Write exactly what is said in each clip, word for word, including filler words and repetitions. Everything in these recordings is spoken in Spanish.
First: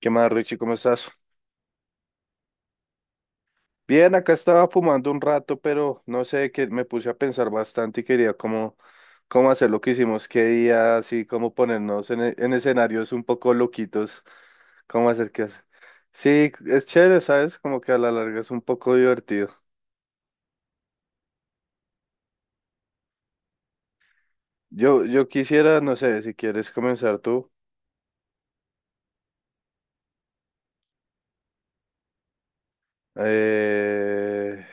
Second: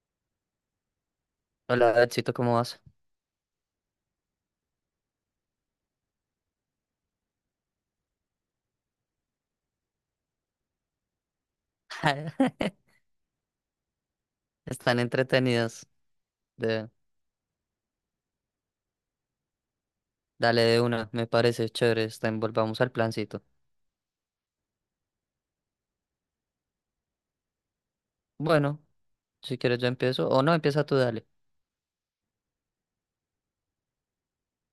¿Qué más, Richie? ¿Cómo estás? Hola, chito, ¿cómo vas? Bien, acá estaba fumando un rato, pero no sé, que me puse a pensar bastante y quería cómo, cómo hacer lo que hicimos, qué día, así como ponernos en, e- en escenarios un poco loquitos, Están cómo hacer qué hacer. entretenidos. Sí, es De... chévere, ¿sabes? Como que a la larga es un poco divertido. Dale de una, me parece chévere. Está en- Volvamos al plancito. Yo, yo quisiera, no sé, si quieres comenzar tú. Bueno, si quieres yo empiezo. O no, empieza tú, dale. Eh,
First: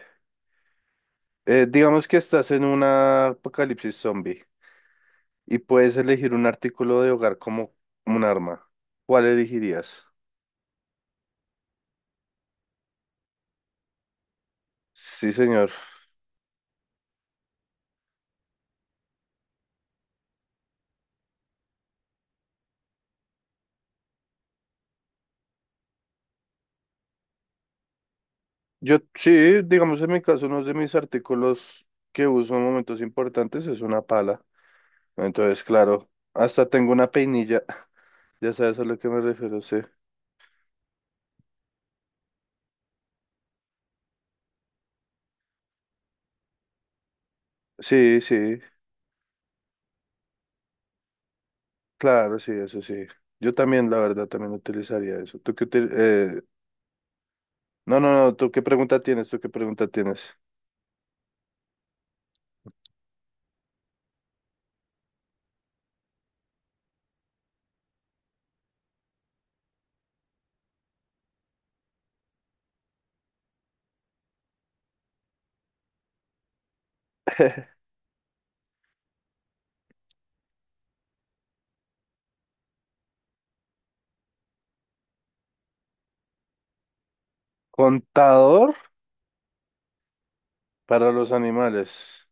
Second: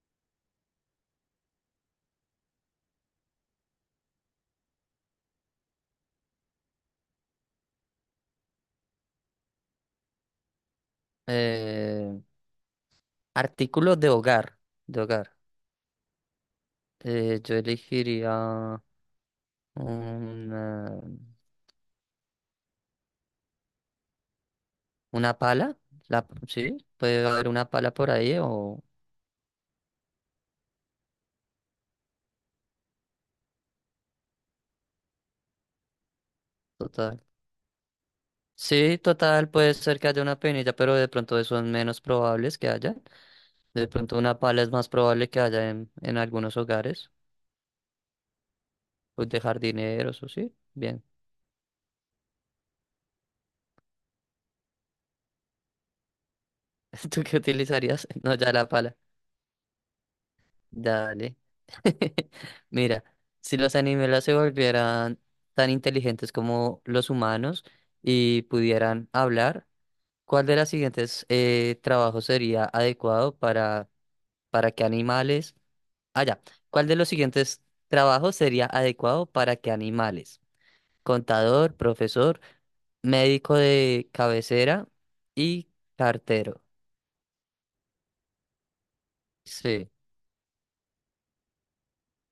eh, digamos que estás en una apocalipsis zombie. Y puedes elegir un artículo de hogar como un arma. ¿Cuál elegirías? Eh, artículos de hogar. De Sí, hogar. señor. Eh, yo elegiría una, una pala. La, sí, puede haber una pala por ahí o Yo sí, digamos en mi caso, uno de mis artículos que uso en momentos importantes es una pala. Entonces, claro, hasta tengo una total. peinilla. Ya sabes a Sí, lo que me total, refiero, puede sí. ser que haya una penilla, pero de pronto eso es menos probables que haya. De pronto una pala es más probable que haya en, en algunos hogares, Sí, sí, pues de jardineros o sí. Bien. claro, sí, eso sí. Yo también, la verdad, también utilizaría eso. ¿Tú qué util-? eh, ¿Tú qué No, utilizarías? no, no, No, ¿tú ya qué la pala. pregunta tienes? ¿Tú qué pregunta tienes? Dale. Mira, si los animales se volvieran tan inteligentes como los humanos y pudieran hablar, ¿cuál de las siguientes eh, trabajos sería adecuado para, para que animales... Ah, ya. ¿Cuál de los siguientes trabajos sería adecuado para que animales? Contador, profesor, médico de cabecera y cartero. Contador Sí, para los animales.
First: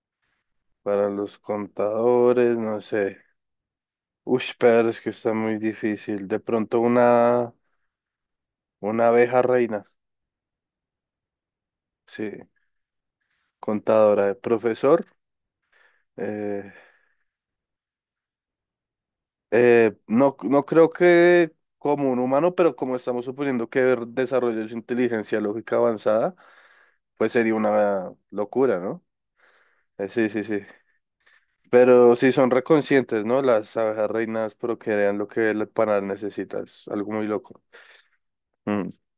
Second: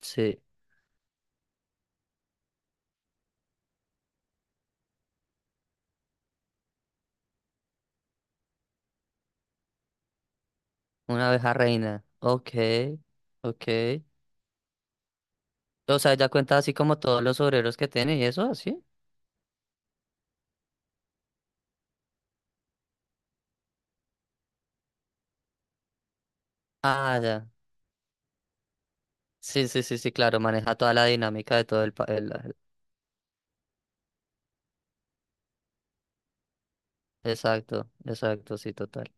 sí, Para los contadores, no sé. Uy, pero es que está muy difícil. De pronto una, una abeja reina, una abeja reina. sí, Ok, ok. contadora, eh, profesor. O sea, ya cuenta eh, así como todos los obreros que tiene y eso, así. eh, no, no creo que como un humano, pero como estamos suponiendo que ver- desarrolló su inteligencia lógica avanzada, Ah, pues ya. sería una locura, ¿no? Sí, sí, sí, Eh, sí, sí, claro, sí, sí. maneja toda la dinámica de todo el, pa- Pero sí el- son el- reconscientes, ¿no? Las abejas reinas procrean lo que el panal necesita. Es algo muy loco. Exacto, exacto, sí, Mm. total.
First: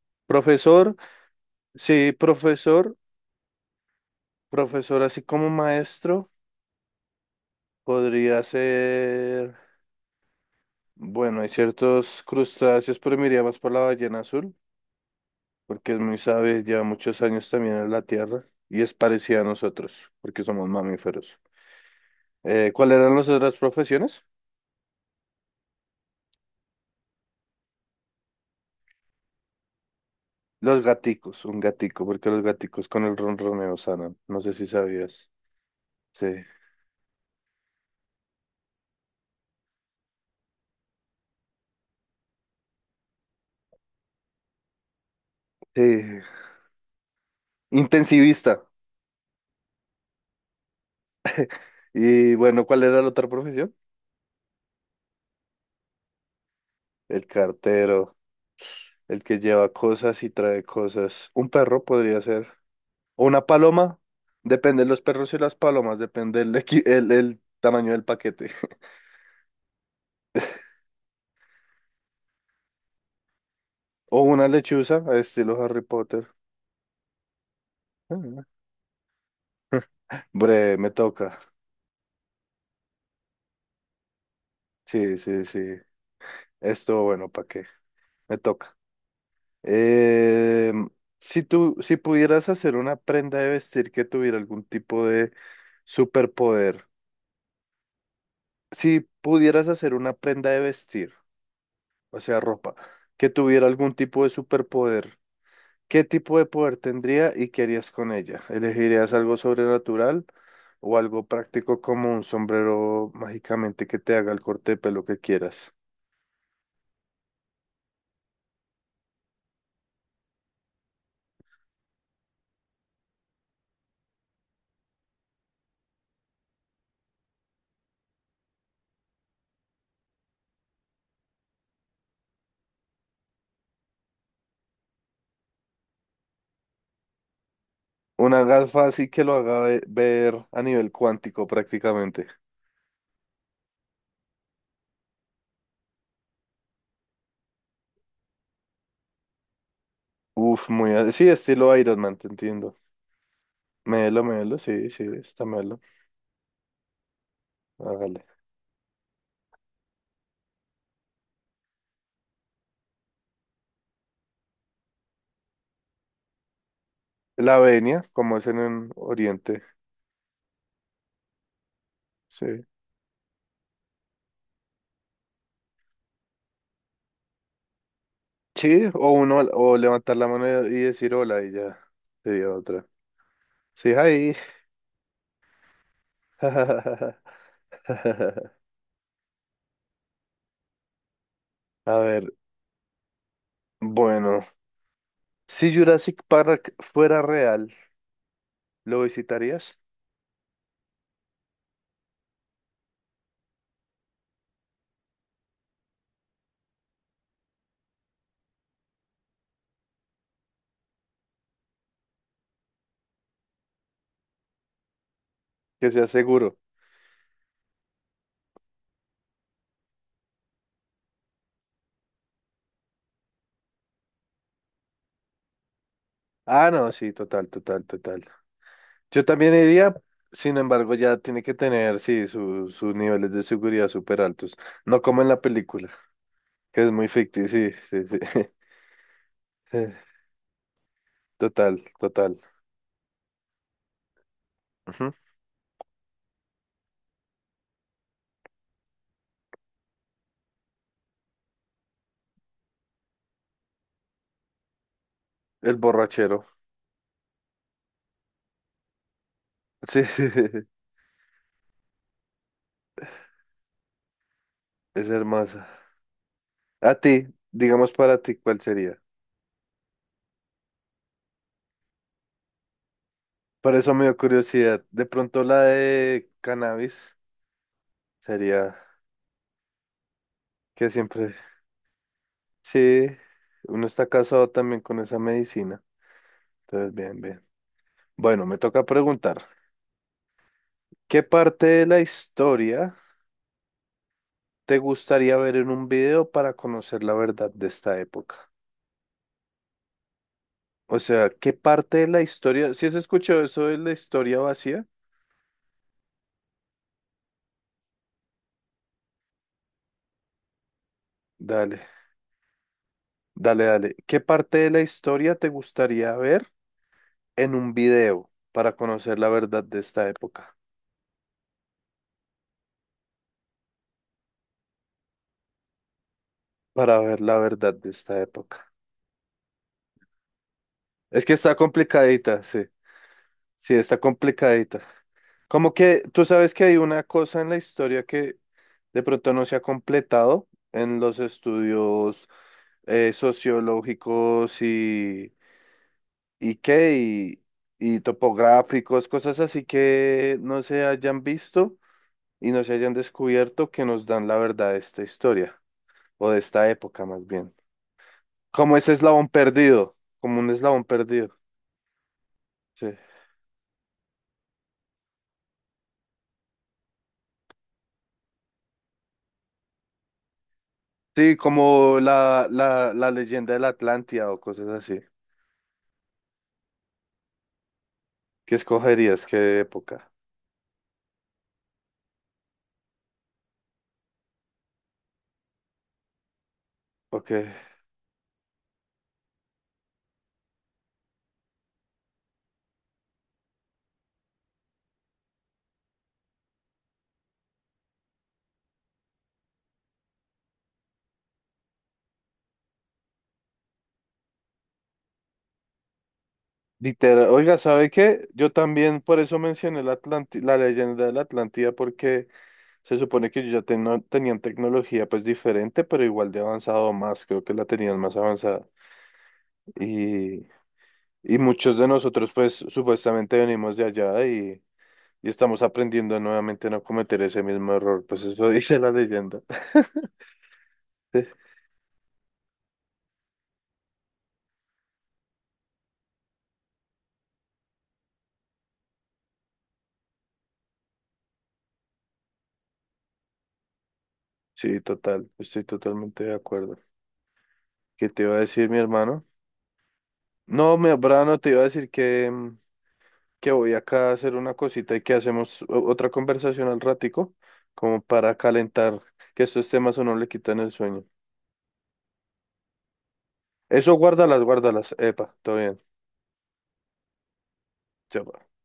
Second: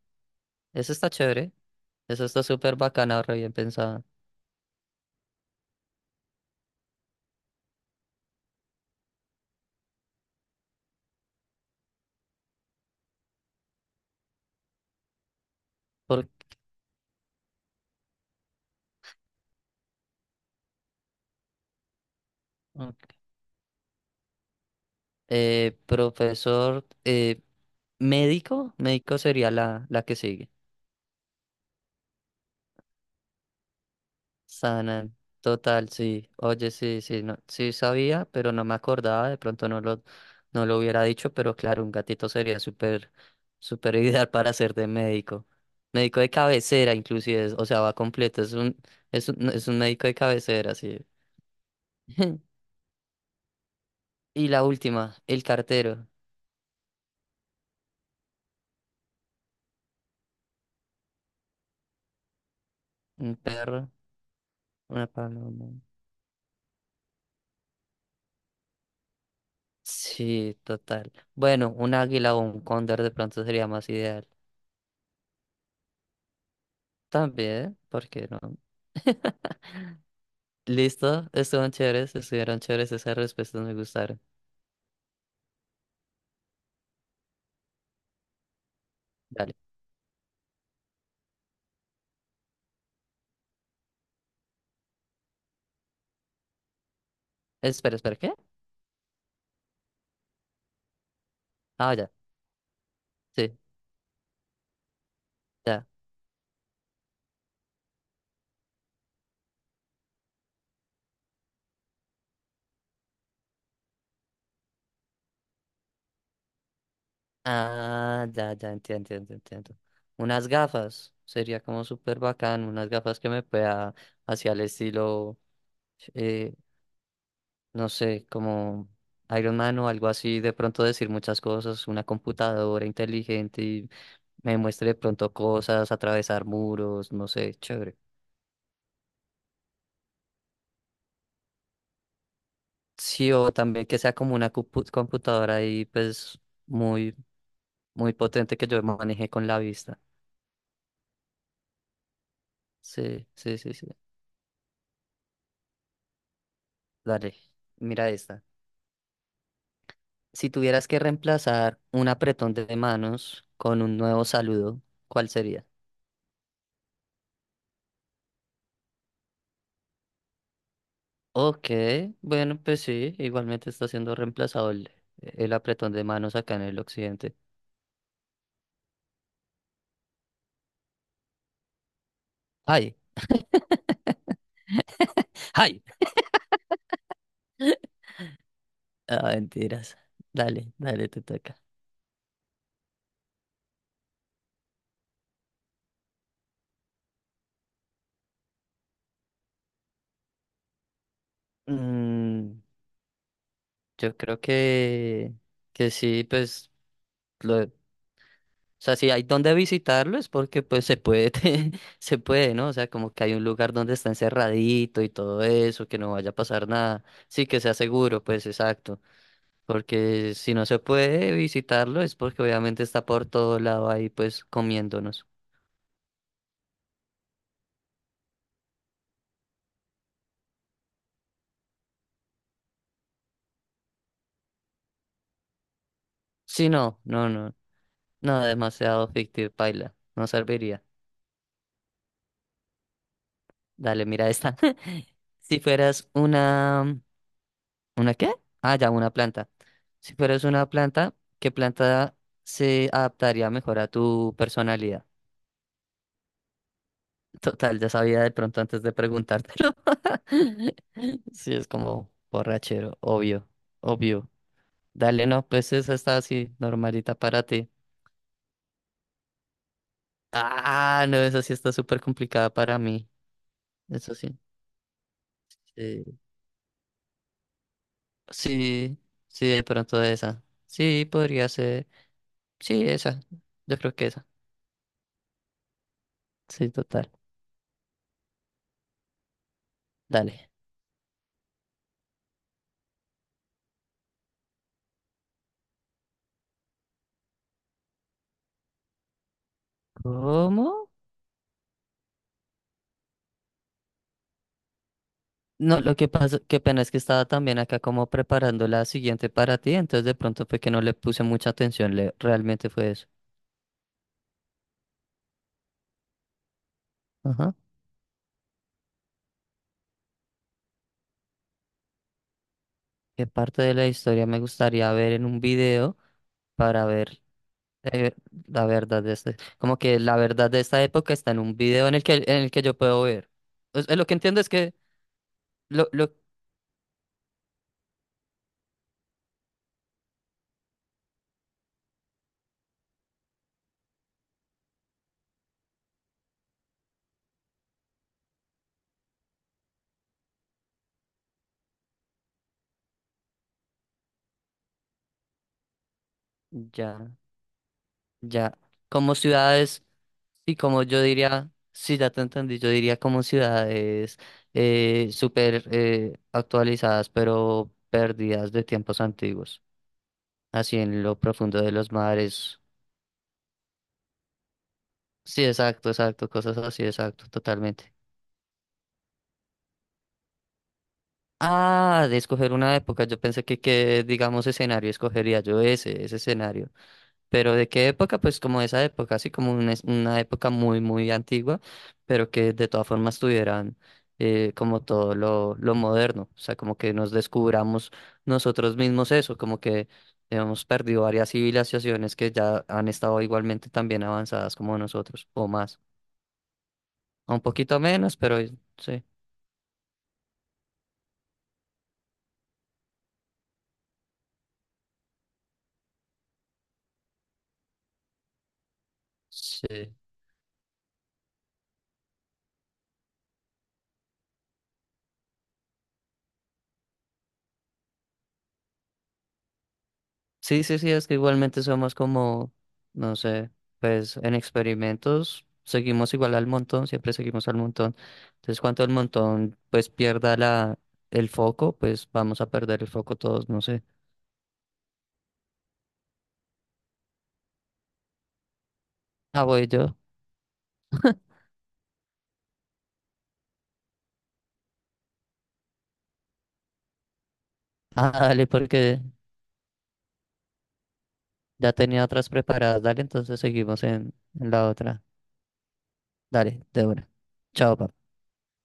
Eso Profesor. está chévere, Sí, eso está súper profesor, bacana, re bien pensada. profesor así como maestro, podría ser, bueno, hay ciertos crustáceos, pero me iría más por la ballena azul, porque es muy Por... sabia, lleva muchos años también en la Tierra y es parecida a nosotros, porque somos mamíferos. Eh, ¿cuáles eran ok. las otras profesiones? Eh, profesor, eh, médico, médico sería la, la que sigue. Los gaticos, un gatico, porque los gaticos con el ronroneo sanan, no sé si Sanan, sabías. total, Sí. sí. Oye, sí, sí, no, sí sabía, pero no me acordaba, de pronto no lo, no lo hubiera dicho, pero claro, un gatito sería súper, súper ideal para ser de médico. Médico Sí. de cabecera, inclusive, es- o sea, va completo, es Intensivista. un, es un, es un médico de cabecera, sí. Y bueno, ¿cuál era la otra profesión? Y la última, el cartero, El cartero. El que lleva cosas y trae cosas. Un perro podría ser. O un una perro, paloma. Depende de los una perros y las paloma. palomas. Depende el, equi- el, el tamaño del paquete. Sí, total. Bueno, un águila o un cóndor de pronto sería más O ideal. una lechuza, estilo Harry Potter. También, ¿por qué no? Ah. Bre, me Listo, toca. estuvieron chéveres, estuvieron chéveres, esas respuestas me gustaron. Sí, sí, sí. Esto, bueno, ¿para qué? Me toca. Dale. Eh, si tú, si pudieras hacer una prenda de vestir que tuviera algún tipo de superpoder. Espera, espera, ¿qué? Si pudieras hacer una prenda de vestir. Ah, ya, O sea, ropa. Que sí, tuviera algún tipo de superpoder. ya. ¿Qué tipo de poder tendría y qué harías con ella? ¿Elegirías algo sobrenatural o algo práctico como un sombrero mágicamente que te haga el corte de pelo que quieras? Ah, ya, ya, entiendo, entiendo, entiendo. Unas gafas, sería como súper bacán, unas gafas que me pueda hacia el estilo, eh, no sé, como Iron Man o algo así, de pronto decir muchas cosas, una computadora inteligente y me muestre de pronto cosas, atravesar muros, no sé, chévere. Una gafa así que lo haga ve- ver a nivel cuántico prácticamente. Sí, o también que sea como una compu- computadora ahí, pues muy, muy potente que yo maneje con la vista. Uf, muy... a- Sí, estilo Iron Man, te entiendo. Sí, sí, sí, sí. Melo, melo, sí, sí, está melo. Dale, mira Hágale. esta. Si tuvieras que reemplazar un apretón de manos con un nuevo saludo, ¿cuál sería? La venia, como es en el Oriente. Ok, bueno, Sí. pues sí, igualmente está siendo reemplazado el, el apretón de manos acá en el occidente. Sí, o uno, o levantar la mano y decir hola y ya sería otra. ¡Ay! Sí, ahí. ¡Ay! Ah, mentiras. Dale, dale, te toca. A ver, bueno, si Jurassic Park fuera real, ¿lo visitarías? Mm, yo creo que, que sí, pues. O sea, si hay donde visitarlo es porque pues se puede, se puede, ¿no? O sea, como que hay un lugar donde está encerradito y todo eso, Que que sea no vaya a seguro. pasar nada. Sí, que sea seguro, pues exacto. Porque si no se puede visitarlo es porque obviamente está por todo lado ahí pues comiéndonos. Ah, no, sí, total, total, total. Yo también iría, sin embargo, ya tiene que tener, sí, su- sus niveles de seguridad súper altos. No como en la película, Sí, que es no, muy no, ficticio, no, sí, sí, sí. no, demasiado fictivo, Eh, paila, no serviría. total, total. Dale, mira esta. Ujú. Si fueras una... ¿Una qué? Ah, ya, una planta. Si fueras una planta, ¿qué planta se adaptaría mejor a tu personalidad? El borrachero. Total, ya sabía de pronto antes de preguntártelo. Sí, Sí, es como borrachero, obvio, obvio. es Dale, no, hermoso. pues esa está así, A normalita ti, para ti. digamos para ti, ¿cuál sería? Ah, no, esa sí está súper complicada para mí. Por eso me Eso dio sí. curiosidad. De pronto la Sí, de cannabis sería sí, sí, de pronto esa. que Sí, siempre, podría ser. Sí, sí, esa. Yo uno creo que está esa. casado también con esa medicina. Sí, Entonces, total. bien, bien. Bueno, me toca preguntar, Dale. ¿qué parte de la historia te gustaría ver en un video para conocer la verdad de esta época? ¿Cómo? O sea, ¿qué parte de la historia, si has escuchado eso de la historia vacía? No, lo que pasa, qué pena es que estaba también acá como preparando la siguiente para ti, entonces de pronto fue que no le puse mucha Dale, atención, le, realmente fue eso. dale, dale. ¿Qué parte de la historia te gustaría ver en Ajá. un video para conocer la verdad de esta época, ¿Qué parte de la historia me gustaría ver en un video para para ver ver la verdad de eh, esta la época? verdad de este? Como que la verdad de esta época Es está que en está un video en el que, en complicadita, el que sí, yo puedo ver. sí, Es- es está lo que entiendo es que complicadita. Como lo, que lo, tú sabes que hay una cosa en la historia que de pronto no se ha completado en los estudios eh, sociológicos y, y qué, y, y topográficos, cosas así que no se hayan visto y no se hayan descubierto que nos dan la verdad de esta historia, o de esta época ya. más bien. Ya, Como ese como eslabón ciudades, perdido, como un y como eslabón yo perdido. diría, sí, ya te entendí, yo Sí, diría como ciudades eh, súper eh, actualizadas, pero perdidas de tiempos antiguos, así en lo sí, profundo de los como la, mares. la, la leyenda de la Atlántida o cosas así. Sí, exacto, exacto, cosas así, exacto, totalmente. ¿Qué escogerías? ¿Qué época? Ah, de escoger una época, yo pensé que, que digamos, escenario escogería yo ese, ese escenario. Ok. Pero ¿de qué época? Pues como esa época, así como una, es- una época muy, muy antigua, pero que de todas formas tuvieran eh, como todo lo, lo moderno, o sea, como que nos descubramos nosotros mismos eso, como que hemos perdido varias civilizaciones que ya han estado igualmente también avanzadas como nosotros, o más, Literal. o un Oiga, poquito ¿sabe menos, qué? pero Yo también sí. por eso mencioné la Atlanti- la leyenda de la Atlántida, porque se supone que ellos ya teno- tenían tecnología pues diferente, pero igual de avanzado más, creo que la tenían más avanzada. Sí. Y, y muchos de nosotros pues supuestamente venimos de allá y estamos aprendiendo nuevamente a no cometer ese mismo error. Pues eso dice la leyenda. Sí, sí, sí, es que igualmente somos como, no sé, pues en experimentos seguimos igual al montón, siempre seguimos al montón. Entonces, cuanto el montón pues pierda la, el foco, pues vamos a perder el foco todos, no sé. Sí, total, estoy totalmente de acuerdo. ¿Qué te iba a decir, mi hermano? Ah, voy yo. No, mi hermano, te iba a decir que, mm, que voy acá a hacer una cosita y que hacemos o- otra conversación al ratico, como Ah, para dale, calentar, porque que estos temas o no le quitan el sueño. ya tenía otras preparadas, dale, entonces seguimos Eso, en, guárdalas, en la guárdalas. otra. Epa, todo bien. Dale, de una. Chao, papá. Chao, pues.